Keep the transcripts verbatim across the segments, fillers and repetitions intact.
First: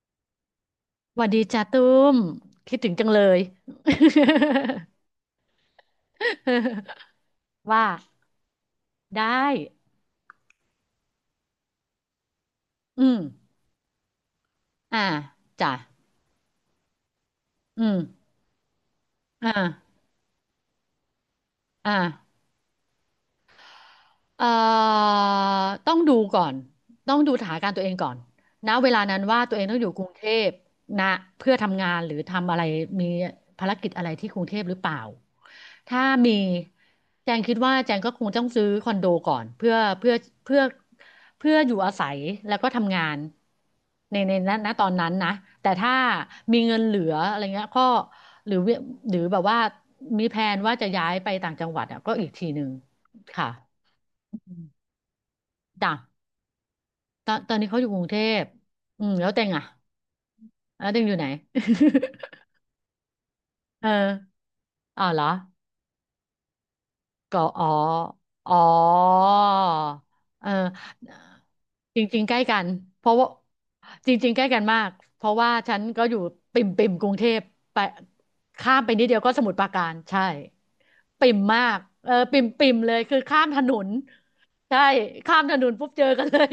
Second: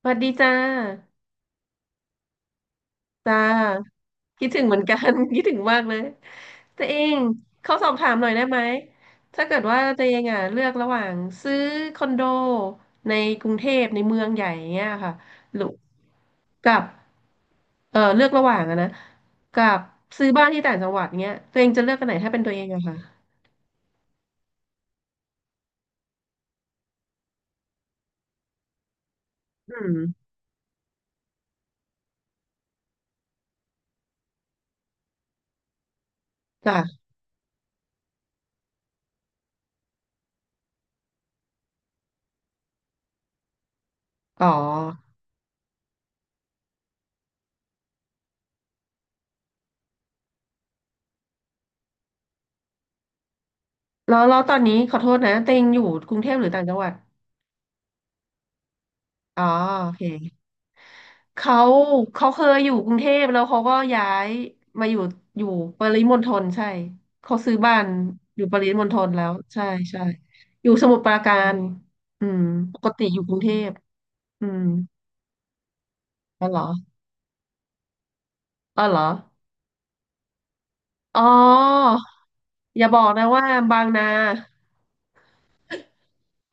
สวัสดีจ้าหวัดดีจ้าตุ้มคิดถึงจังเลจ้ย าคิดถึงเหมือนกัน คิดถึงมากเลยตัวเอง เขาว่าสอบถามหน่อยได้ไหมได้ถ้าเกิดว่าตัวเองอ่ะเลือกระหว่างซื้อคอนโดอืในมกรุงเทพในเมืองใหญ่อย่างเงี้ยอ่าค่ะหรือจ้ะกับอืเอมอเลือกระหว่างอะนะกับอ่าซื้อบ้านที่ต่างจังหวัดเงี้ยตัวเองจะเลือ่า อกอันไหนถ้าเป็นตัวเองอะค่ะเอ่อต้องดูก่อน ต้องดูสถานการณ์ตัวเองก่อนณเวลานั้นว่าตัวเองต้อืองอยู่มกรุงเทพนะเพื่อทำงานหรือทำอะไรมีภารกิจอะไรที่กรุงเทพหรือเปล่า ถ้ามีจ้ะแจงคิดว่าแจงก็คงต้องซื้อคอนโดก่อนเพื่อเพื่อเพื่อเพื่ออยู่อาศัยแล้วก็ทำงานในในอ๋อณณตอนนั้นนะ แต่ถ้ามีเงินเหลืออะไรเงี้ยก็หรือหรือแบบว่ามีแผนว่าจะย้ายไปต่างจังหวัดอ่ะก็อีกทีหนึ่งค่ะ แล้วแล้วตอนนี้ขอโทษนะตัวเองอยู่จ้ะกรุงเทพหรือต่างจังหวัดตอนตอนนี้เขาอยู่กรุงเทพอืมแล้วอ๋เต็องอ่ะโอเค แล้วเต็งอยู่ไหน เขาเขาเคยอยู่กรุงเทพแล้วเขาก็ เออย้ายมาอยู่อ๋อเหรออยู่ปริมณฑลใช่เขาก็ซื้ออ๋อบ้านอยู่อ๋ปริมณฑลอแล้วใช่ใช่เอออยู่สมุทรปราการจริงอืๆใกล้มกันปกติเพราะอยู่ว่ากรุงเทพจริงๆใกอืล้กัมนมากเพราะว่าฉันก็อยู่อ๋อเหรปิ่อมปิ่มกรุงเทพไปข้ามอ๋อไปเหรนิอดเดียวก็สมุทรปราการใช่อ๋อปิ่มมากเออปิ่มปิ่มอย่าเลบยอกคือนะข้าว่ามถนบางนนาใช่ข้ามถนนปุ๊บเจอกันเลย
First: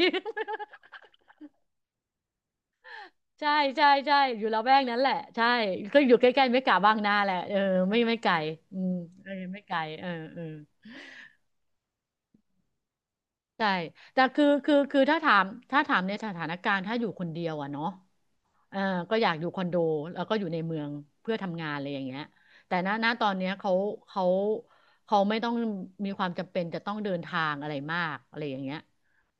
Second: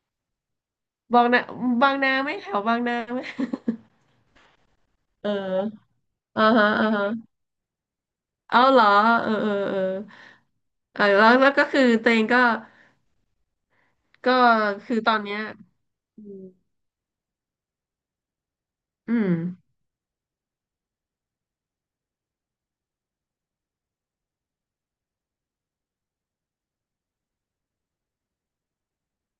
บางนาบางนาไหมแถวบางนาไหม ใช่ใช่ใช่อยู่ละแวกนั้นแหละเออใช่ก็อยู่ใกอ่าล้ๆไม่ฮะกะอ่าบางฮะนาแหละเออไม่ไม่ไกลเอาอืเหรอมเอเอออเออไม่ไกเอลอเออเออเออแล้วแล้วก็คือตัวเองก็ใช่แต่ก็คือคือคือคือตอถ้านถาเนี้ยมถ้าถามในอืสมถานการณ์ถ้าอยู่คนเดียวอะเนาะเอออืก็อม ยากอยู่คอนโดแล้วก็อยู่ในเมืองเพื่อทำงานอะไรอย่างเงี้ยแต่ณณตอนเนี้ยเขาเขาเขาไม่ต้องมีความจำเป็นจะต้องเดินทางอะไรมากอะไรอย่างเงี้ย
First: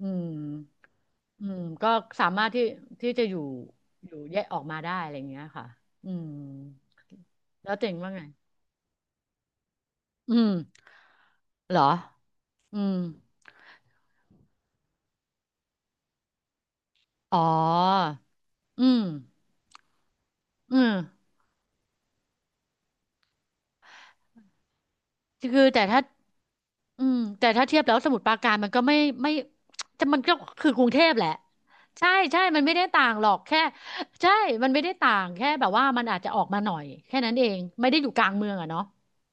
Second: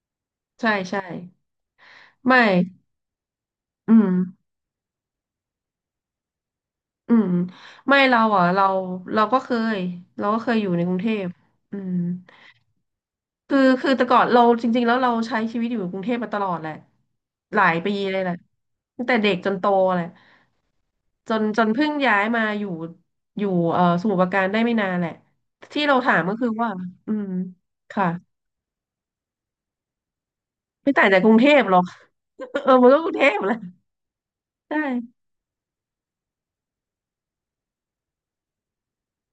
อืม ใช่ใช่อืมก็สาไม่มารถที่ที่จะอยู่อืมอยู่แยกออกมาได้อะไรอย่างเงี้ยค่ะอืมอืมแล้วเจ๋งไม่ว่าเราไงอ่ะเราเราก็เคยเราอืก็เคมยอยู่ในกรุงเทพเหรอือมอืมคือคือแต่ก่อนเราจริงๆแล้วเราใช้ชีวิตอยู่กรุงเทพมาตลอดแหละอ๋อหลายปีเลยแหละอืมตั้งแต่เด็กจนโตแหละอืมจนจนเพิ่งย้ายมาอยู่อยู่เอ่อสมุทรปราการได้ไม่นานแหละคือแต่ที่เราถ้าถามก็คือว่าอือืมมแต่ถ้าเทียบแล้วสค่ะมุทรปราการมันก็ไม่ไม่จะมันก็คือกรุงไม่เทต่างพจากแหละกรุงเทพหรอก ใช่ใช่มั นเออไม่ได้มันก็ต่ากรุงงเทหรอพกแหละแค่ใช่มันใชไม่ได้ต่า่ งแค่แบบว่ามันอาจจะออกมาหน่อยแค่นั้นเองไม่ได้อยู่กลางเมืองอะเนาะ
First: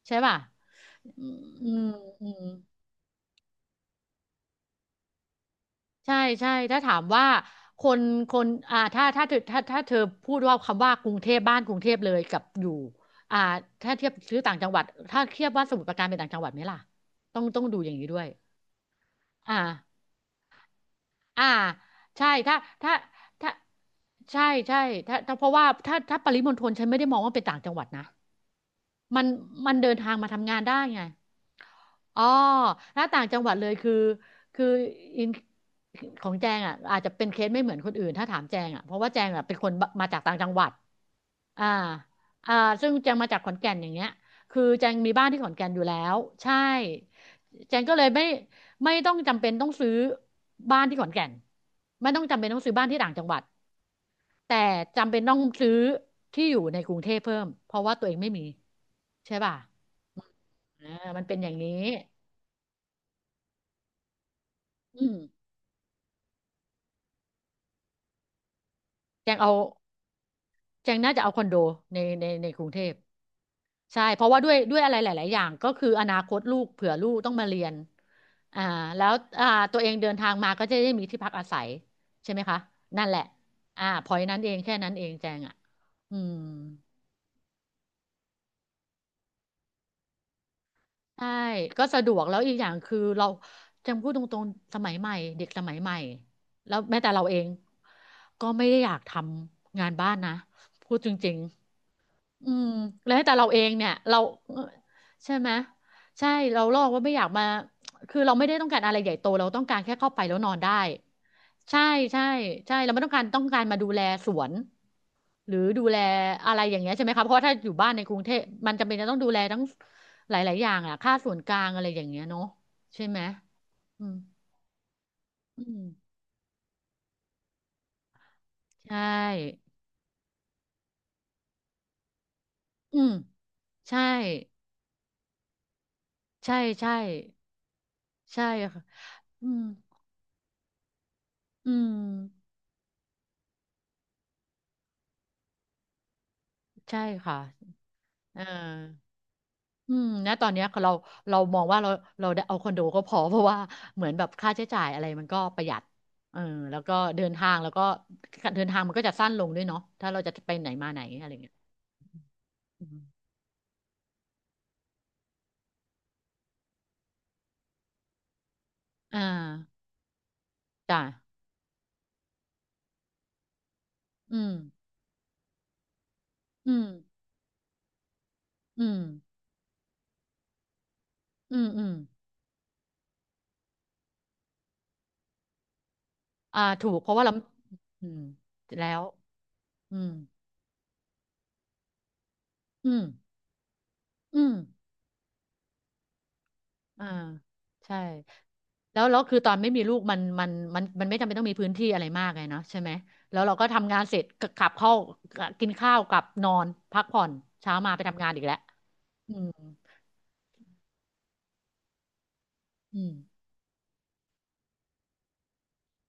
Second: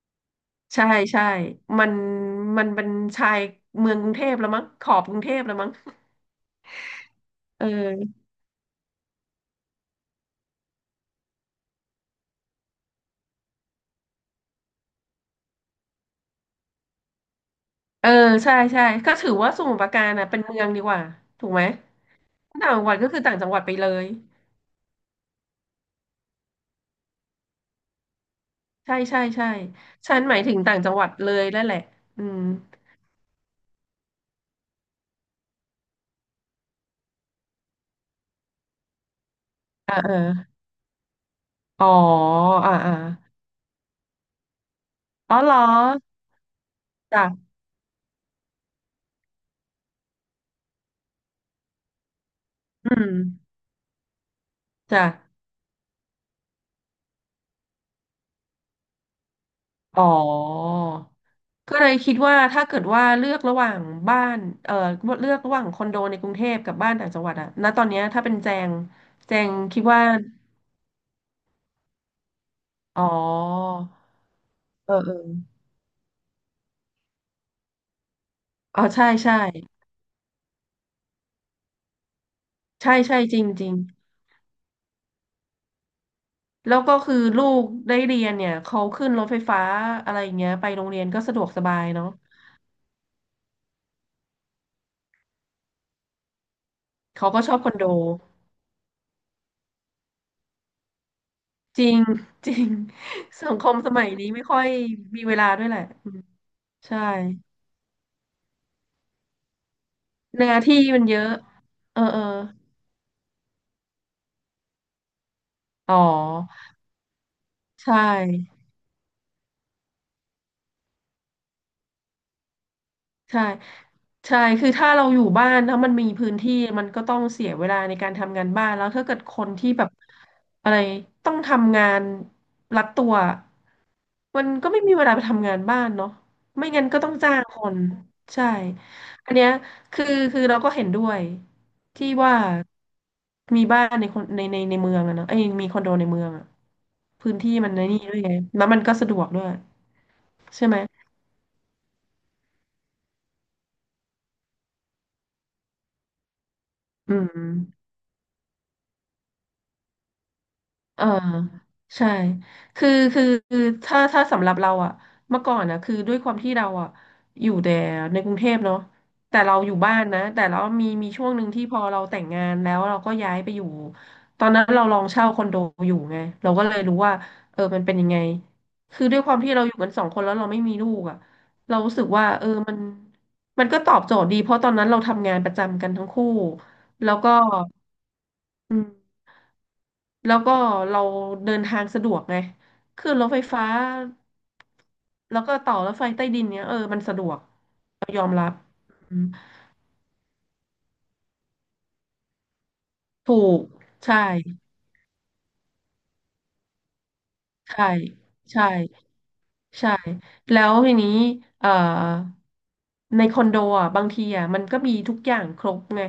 ใช่ป่ะใช่อืใช่ มมันอืม มันเป็นชายเมืองกรุงเทพแล้วมั้งขอบกรุงเทพแล้วมั้งใช่ใช่ถ้าถามว่าเคนออคนอ่าถ้าถ้าเธอถ้าถ้าเธอพูดว่าคำว่ากรุงเทพบ้านกรุงเทพเลยกับอยู่อ่าถ้าเทียบซื้อต่างจังหวัดถ้าเทียบว่าสมุทรปราการเป็นต่างจังหวัดไหมล่ะต้องต้องดูอย่างนี้เออด้วยใช่ใช่ก็ถือว่าอ่าสมุทรปราการน่ะเป็นเมืองดีกว่าอ่าถูกไหมใช่ถ้าต่างจังหถ้าวัดก็คือต่างจัถ้างหวัดไปเลยใช่ใช่ถ้าถ้าเพราะว่าถ้าถ้าปริมณฑลฉันไม่ได้มองว่าเป็นต่างจังหวัดนะใช่ใช่มันใช่มันเดินทาฉังนมาหมายทำถึงางนได้ต่างจังไง หวัดเลยนั่นแหละอ๋อือมถ้าต่างจังหวัดเลยคือคืออินของแจงอ่ะอาจจะเป็นเคสไม่เหมือนคนอื่นถ้าถามแจงอ่ะเพราะว่าแจงอ่ะเป็นคนบเอ่ามาเอจาอกต่างจังหวัดอ่าอ๋ออ่าอ่าซึ่อ่างแจงมาจากขอนแก่นอย่างเงี้ยคือแจงมีบ้านอ๋อที่ขเหอรนอแก่นอยู่แล้วใช่จ้ะแจงก็เลยไม่ไม่ต้องจำเป็นต้องซื้อบ้านที่ขอนแก่นไม่ต้องจำเป็นต้องซื้อบ้านอืที่ต่างจังหวัดมแต่จ้ะจำเป็นต้องซื้อที่อยู่ในกรุงเทพเพิ่มเพราะว่าตัวเองไม่มีใช่ป่ะอ๋อ อ่ามันเป็นอย่างนี้ ก็เลยคิดว่าถ้าเกิดว่าเลือกระหว่างบ้านเอ่ออืมเลือกระหว่างคอนโดในกรุงเทพกับบ้านต่างจังหวัดอะณตอนเนี้ยถ้าเป็นแจงแจแจงงเอาคิดว่าแจงน่าจะเอาคอนโดในในในกรุงเทพอ๋อใช่เพราะว่าด้วยด้วยอะเออไรหเออลายๆอย่างก็คืออนาคตลูกเผื่อลูกต้องมาเรียนอ่าอ๋อแล้ใช่วใช่อ่าตัวเองเดินทางมาก็จะได้มีที่พักอาศัยใช่ไหมคะใช่นั่นแหใช่ละจริงจริงอ่าพอยนั้นเองแค่นั้นเองแจงอ่ะอืมแล้วก็คือลูกได้เรียนเนี่ยเขาขึ้นรถไฟฟ้าอะไรอย่างเงี้ยไปโรงเรียนก็ใช่สะดวกสบาก็ยสะเนาะดวกแล้วอีกอย่างคือเราจำพูดตรงๆสมัยใหม่เด็กสมัยใหม่แล้วแม้แต่เราเขาเอก็งชอบคอนโดก็ไม่ได้อยากทำงานบ้านนะพูดจริง จริง อืจริมงแล้วแต่เราสังเอคงมเนี่สยมัยเรานี้ไม่ค่อเอ่อยมีใช่เวลาไหมด้วยแหละอืมใช่เราลอกใช่ว่าไม่อยากมาคือเราไม่ได้ต้องการอะไรใหญ่โตเราต้องการแค่เข้าไปแล้วหนอน้านได้ที่มันเยอะใช่เออเอใช่อใช่เราไม่ต้องการต้องการมาดูแลสวนหรือดูอ๋แลอ อะไรอย่างเงี้ยใช่ไหมคะเพราะว่าถ้าอยู่บ้านใช่ในกรุงเทพมันจำเป็นจะต้องดูแลทั้งหลายๆอย่างอ่ะค่าส่วนกลางอะไรอย่างเงี้ยเนาะใช่ไหมใช่อืมใช่คือถ้าเราอยู่บ้านอืถ้ามมันมีพื้นที่มันก็ต้องเสียเวลาในการทำงานบ้านแล้วใช่ถ้าเกิดคนที่แบบอะไรต้องทำงานรัดอืตัมวใช่มันก็ไม่มีเวลาไปทำงานบ้านเนาะใช่ไม่งั้นใช่ก็ต้องจ้างคนใช่ใช่ค่ะอันเนี้อืยมคือคือเราก็เห็นด้วยอืที่ว่ามมีบ้านในคนในในในเมืองอะเนอะเอ้ยมีคอนโดในเมืองอะใช่พื้ค่ะ นที่มันในนี่ด้วยไงเออแล้วมันก็สะดวกด้วยอืมณตอนเนี้ยใช่ไหมเราเรามองว่าเราเราได้เอาคอนโดก็พอ เพราะว่าเหมือนแบบค่าใช้จ่ายอะไรมันก็ประหยัดเออแล้วก็อืเดิม นทางแล้วก็เดินทางมันก็จะสั้นลงด้วยเนาะถ้าเราจะไปไหนมาไหนเอออะไรเงี้ยใช่อืคือมคือคือถ้าถ้าสำหรับเราอะเมื่อก่อนอะคือด้วยความที่เราอะอยู่แต่ในกรุงเทพเนาะอ่าแต่เราอยู่บ้านนะแต่เรามีจ้ะมีช่วงหนึ่งที่พอเราแต่งงานแล้วเราก็ย้ายไปอยู่ตอือนมนั้นเราลองเช่าคอนโดอยู่ไงเราก็อืเลยมรู้ว่าเออมันเป็นยังไงอืมคือด้วยความที่เราอยู่กันสองคนแล้วเราไม่มีลูกอะอืมเราอืมรู้สึกว่าเออมันมันก็ตอบโจทย์ดีเพราะตอนนั้นเราทำงานประจำกันทั้งคู่อ่า ถูกเพแล้ราะวว่าก็เราอืมอืม แล้วอืมแล้วก็เราเดินทางสะดวกไงอืมขึ้นรถไฟฟ้าอืม แล้วก็ต่อรถไฟใต้ดินเนี้ยเออมันอ่าสะดวกใช่ยอมรับแล้วอืแล้วมคือตอนไม่มีลูกมันมันมันมันไม่จำเป็นต้องมีพื้นที่อะไรมากไงเนาะใช่ไหมถูแล้วเรากก็ทำงานเสใช่ร็จกกลับเข้ากินข้าวกลับนอนพักผ่อนเช้าใช่มาไปทำงานอีกแล้วใช่ อืมใช่แล้วทีนี้เอ่ออืมในคอนโดอ่ะบางทีอ่ะมันก็มีทุกอย่างครบไง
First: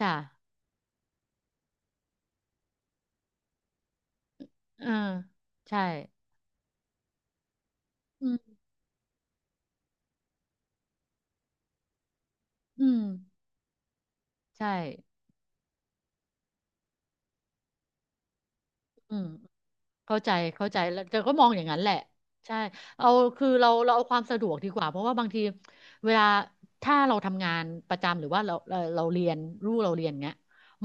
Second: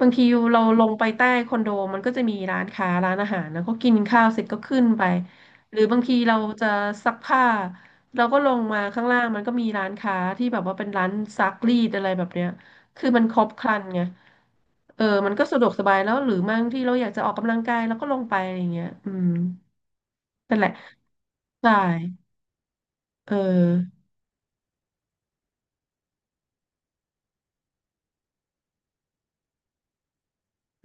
บางจ้ะทีเราลงไปใต้คอนโดมันก็จะมีร้านค้าร้านอาหารแล้วก็กินข้าวเสร็จก็ขึ้เอนอไปหรืใช่อบางทีเราจะซักผ้าเราอืก็ลมงมาข้างล่างมันก็มีร้านค้าที่แบบว่าเป็นร้านซักรีดอะไรแบบเนี้ยอืมคือมันครบครันไงใช่เออมันก็สะดวกสบายแล้วหรือบางที่เราอยากจะออกกำลังกายเราก็ลงไปอะไรอย่างเงี้ยอือืม มเข้าใจนั่นแหเข้าละใจแล้วแต่ก็มองอย่างใช่นั้นแหละใช่เอาเอคือเราเราอเอาความสะดวกดีกว่าเพราะว่าบางทีเวลาถ้าเราทำงานประจำหรือว่าเราเราเราเรียนลูกเราเรียนเงี้ย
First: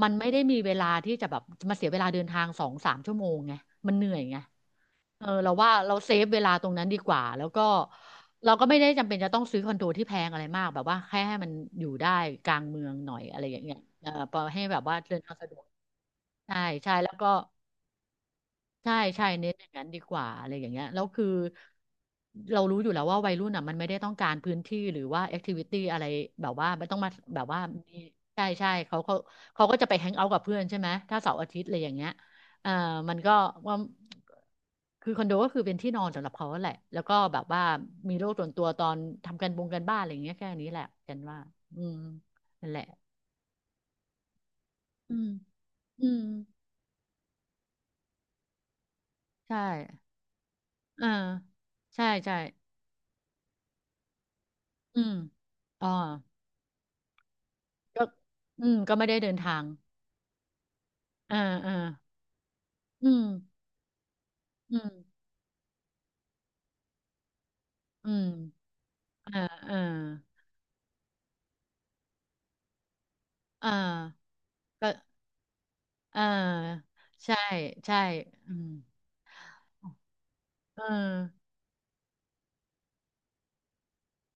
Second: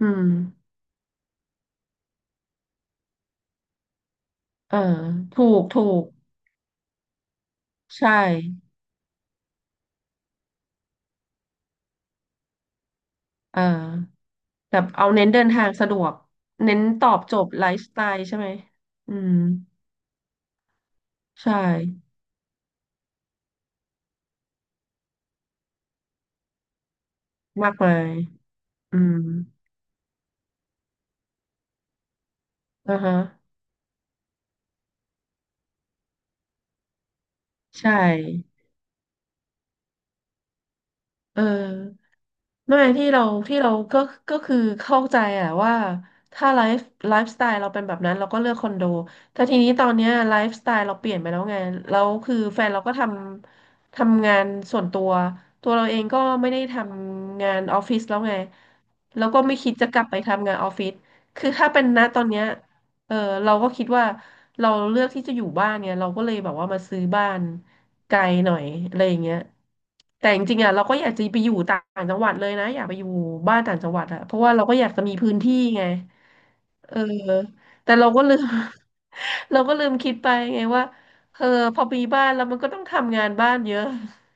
อืมันม ไม่ได้มีเวลาที่จะแบบมาเสียเวลาเดินทางสองสามชั่วโมงไงมันเหนื่อยไงเออเออถูเรากว่าถูเรากเซฟเวลาตรงนั้นดีกว่าแล้วก็ใช่เราก็ไม่ได้จำเป็นจะต้องซื้อคอนโดที่แพงอะไรมากแบบว่าแค่ให้มันอยู่ได้กลางเมืองหน่อยอะไรอเอย่างเงี้ยเอออพอให้แบแบบบว่าเอาเดินเน้นทางเดินสะดวทากงสะดวกใช่เน้นใช่ตแล้อวบก็ โจทย์ไลฟ์สไตล์ใช่ไหมใช่อืใช่มเน้นอย่างนั้นดีกว่าอะไรอย่างเงี้ยแล้วคือใช่เรารู้อยู่แล้วว่าวัยรุ่นอ่ะมันไม่ได้ต้องการพื้นที่หรือว่าแอคทิวิตี้อะไรแบบว่าไม่ต้องมาแบบว่ามากมามียใช่ใช่อืเขาเขามเขาก็จะไปแฮงเอาท์กับเพื่อนใช่ไหมถ้าเสาร์อาทิตย์อะไรอย่างเงี้ยเอ่ออ่าฮะมันก็ว่าคือคอนโดก็คือเป็นที่นอนสำหรับเขาแหละแล้วก็แบบว่าใชมีโลกส่วน่ตัวตอนทำกันบงกันบ้านอะไรอย่างเงี้ยแค่นี้แหละกันว่าเออ อืมนั่นด้แหวละยที่เราที่เราก็ก็คือเข้าอืใจมอะว่าอืมถ้าไลฟ์ไลฟ์สไตล์เราเป็นแบบนั้นเราก็เลือกคอนโดแต่ทีใช่นี้ตอนเนี้ยไลฟ์สไตล์เราเปอ่าลี่ยนไปแล้วไงแล้ใช่วคืใช่อแฟนเราก็ทำทำงานส่วนอืตัวมตัวอ๋เราอ เองก็ไม่ได้ทำงานออฟฟิก็ศแล้วไงอืมก็ไม่ได้แล้เดิวนก็ทาไม่งคิดจะกลับไปทำงานออฟฟิศอ่าคือถ้าอ่าเป็นณตอนเนี้ย อืเออมเราก็คิดว่าเราอืมเลือกที่จะอยู่บ้านเนี่ยเราก็เลยแบบว่ามาซื้อบ้านอืไกลหน่อยมอะไรอย่างเงี้ยอ่าอ่าแต่จริงๆอ่ะเราก็อยากจะไปอยู่ต่างจังหวัดเลยนะอยากไปอยู่บ้านอ่าต่างจังหวัดอ่ะเพราะว่าเราก็อก็ยากจะมีพื้นที่ไงอ่าเออใช่แต่ใช่เราก็ลืม อืม เราก็ลืมคิดไปไงเอว่าอเออพอมีบ้านแล้วมันก็ต้องทำงานบ้านเยอะ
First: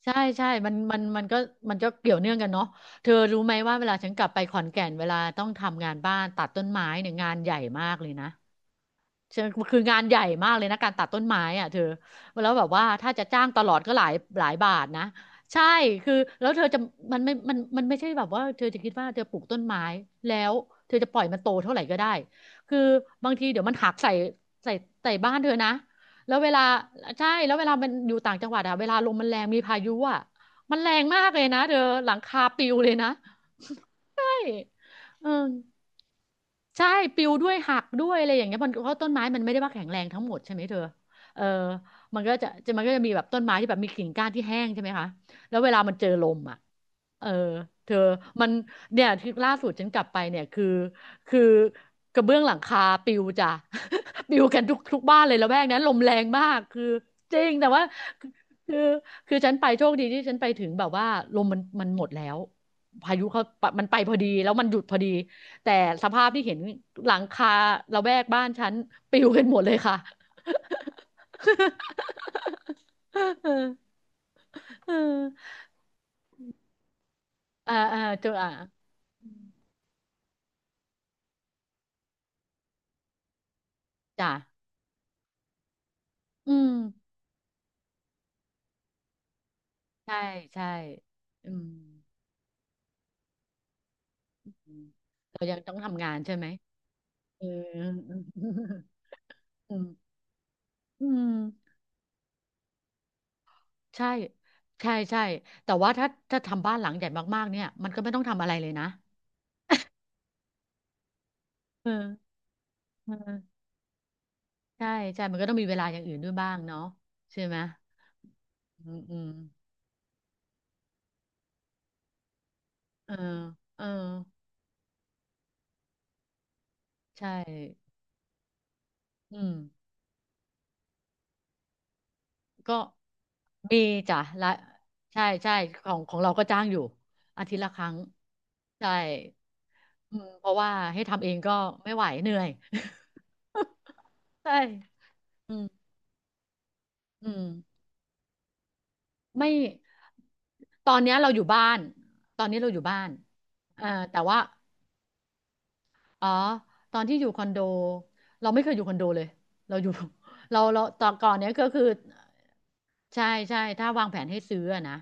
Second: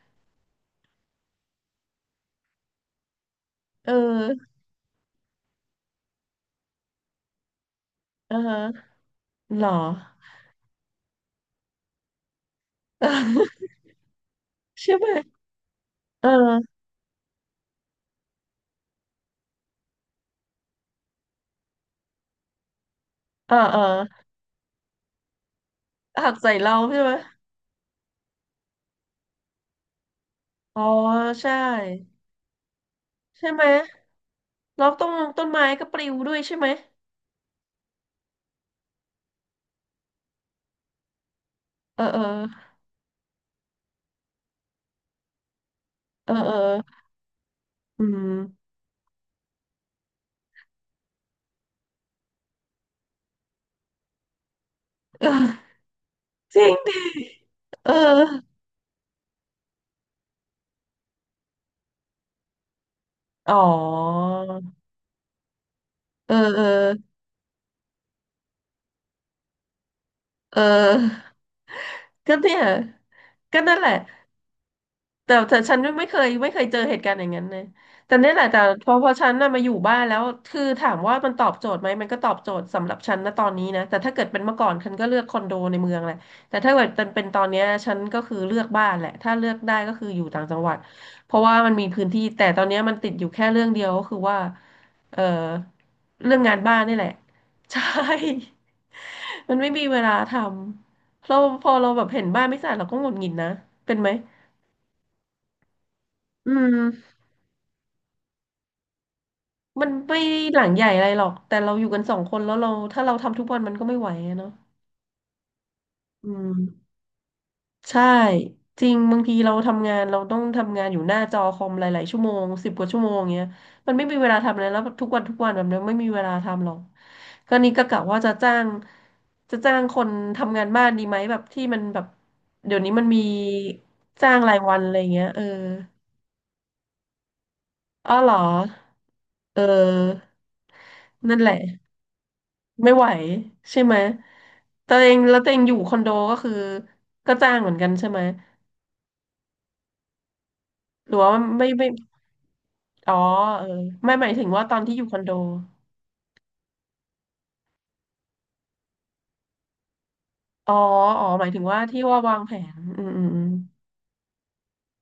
ใช่ใช่มันมันมันก็มันก็เกี่ยวเนื่องกันเนาะเธอรู้ไหมว่าเวเอลาฉันกลับไปอขอนแก่นเวลาต้องทำงานบ้านตัดต้นไม้เนี่ยงานใหญ่มากเลยนะ อ่าฮะเชิงหรอ คืองานใหญ่มากเลยนะการตัดต้นไม้อ่ะเธอแล้วแบบว่าถ้าจะจ้างตลอดก็หลายหลายบา ทใช่นะไหมใช่คือเอแล้วเธอจะอมันไม่มันมันไม่ใช่แบบว่าเธอจะคิดว่าเธอปลูกต้นไม้แล้วเธอจะปล่อยมันโตเท่าไหร่ก็ได้คือบางทีเออเดี๋ยวมันเออหักใส่ใส่ใส่บ้านเธอนะหัแล้กวเวใส่ลาเราใช่ไหมใช่แล้วเวลามันอยู่ต่างจังหวัดอะเวลาลมมันแรงมีพายุอะมันอ๋อแรงมากเลยใช่นะเธอหลังคาปลิวเลยนะ ใช่ไหม อยแล้วต้นเออต้นไม้ก็ปลิวด้วยใช่ไหม ใช่ปลิวด้วยหักด้วยอะไรอย่างเงี้ยมันเพราะต้นไม้มันไม่ได้ว่าแข็งแรงทั้งหมดใช่ไหมเธอเออเออมัเอนอก็จะจะมันก็จะมีแบบต้นไม้ที่แบบมีกิ่งก้านที่แห้งใช่ไหมคะแล้วเวลามันเจอลเออมเอออ่ะเออเธออืม มันเนี่ยที่ล่าสุดฉันกลับไปเนี่ยคือคือกระเบื้องหลังคาปลิวจ้ะ ปลิวกันทุกทุกบ้าน เลยละแวกเออนั้นลมแรงมาจก ริงคือดิจริงแต่ว่า เออ คือคือฉันไปโชคดีที่ฉันไปถึงแบบว่าลมมันมันหมดแล้ว พายุเขาอ๋อ มันไปพอดีแล้วมันหยุดพอดี แต่สภาพเออที่เห็นเออหลังคาระแวกบ้านฉันปลิวกันหมดเลยค่ะ เออก็เนี่ย เอก็อนั่นแหละ เออแต่แต่ฉันไม่เคยไม่เคยเจอเหตุการณ์อย่างนั้นเลยอ่าอ่าแต่เจอเนี่ยแหละอ่าแต่พอพอฉันน่ะมาอยู่บ้านแล้วคือถามว่ามันตอบโจทย์ไหมมันก็ตอบโจทย์สำหรับฉันนะตอนนี้นะแต่ถ้าเกิดจ้ะเป็นเมื่อก่อนฉันก็เลือกคอนโดในเมืองแหละอืแต่มถ้าเกิดเป็นตอนเนี้ยฉันก็คือเลือกบ้านแหละถ้าเลือกได้ก็คือใช่อยู่ต่างจังใช่หวัดเพราะอืว่ามมันมีพื้นที่แต่ตอนเนี้ยมันติดอยู่แค่เรื่องเดียวก็คือว่าอืมเออเรายังต้องทำงานใช่เรื่องไหมงานบ้านนี่แหละ เออ ใช่ มัน ไม่อืมีมเวลาทอืำมเราพอเราแบบเห็นบ้านไม่สะอาดเราก็หงุดหงิดนะเป็นใช่ไหมใช่ใช่แต่ว่าถ้าถ้าอืทำบ้านหลังใหญ่ม มากๆเนี่ยมันก็ไม่ต้องทำอะไรเลยนะมันไม่หลังใหญ่อะไรหรอก แต่เราอเอยู่อกันสองคนแล้วเราถ้าเอเราทำทุกวัอนมันก็ไม่ไหวอะเนาะใช่ใช่มันก็ต้องมีเวลาอย่างอื่นอืด้วยบ้างเนาะม ใช่ไหมใช่ จอืริงมอืบางม ทีเราทำงานเราต้องทำงานอยู่หน้าจอคอมหลายๆชั่วโมงสิบกว่าชั่วโมเอองเงี้ยเออมันไม่มีเวลาทำอะไรแล้วทุกวันทุกวันแบบนี้ไม่มีเวลาทำหรอกใช่ก็นี่ก็กะว่าจะจ้างอืมจะจ้างคนทำงานบ้านดีไหมแบบที่มันแบบก็เดี๋ยวนี้มันมีมีจ้ะจ้างละรายวันอะไรใช่เงี้ยเออใช่ของของเราก็จ้างอยู่อาทิตย์ละครั้งอ๋อเหรอใช่เอืมออเพราะว่าให้ทำเองนั่นแหก็ละ ไม่ไหวเหนื่อย ไม่ไหวใช่ไหม ใช่ตัวเองแล้วตัวอืเองมอยู่คอนโดก็คืออืก็มจ้างเหมือนกันใช่ไหม ไม่ตอนหเนี้รืยอเราว่าอยู่บ้าไม่น ไม่ตอนนี้เราอยู่บ้านอ๋อเอออ่าไม่แต่หมายว่าถึงว่าตอนที่อยู่คอนโดอ๋อตอนที่อยู่คอนโด เราไม่เคยอยู่คอนโดเลยเราอยู่ เราอ๋อเราตอนอ๋อก่อนหมาเนี้ยยถึก็งว่าคือ ที่ว่าวางแผน อืมอืใช่มใช่ถ้าวางแผนให้ซื้ออะนะ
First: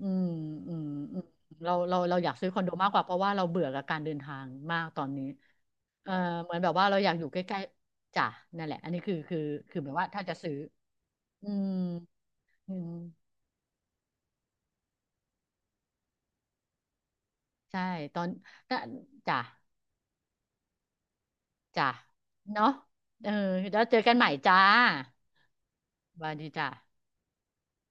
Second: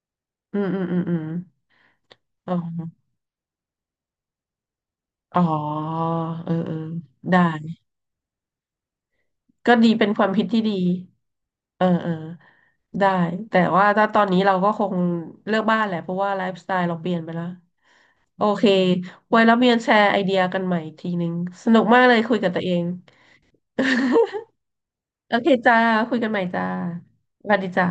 อืมอืมอือืมมอืมอือืมมเราเราเราอยากซื้ออคอมนโดอ๋มากกอว่าเพราะว่าเราเบื่อกับการเดินทางมากตอนนี้อ๋อเออเหเออมือนแบเอบอว่าเราอยากอยู่ใกได้ล้ๆจ้ะนั่นแหละอันนี้คือคือก็คือแบดีบว่าเป็นคถ้าวามจะคิดซื้อที่ดีอืมเออเอออืมได้ แต่ว่าถ้าตอนนี้เราก็คงเลือกบ้านแหละเพราะว่าไลฟ์สไตล์เราเปลี่ยนไปแล้ว ใช่ตอนโอเคน่ะจ้ะไว้แล้วมีแชร์ไอเดียกันใหม่อีกทีนึงสนุกจ้ะมากเลยคุยกับตัวเนาะเอง เออแล้วเจอกันใหม่จ้า โอเคจ้า คุสยกัวันสใหม่ดีจ้าจ้ะสวัสดีจ้า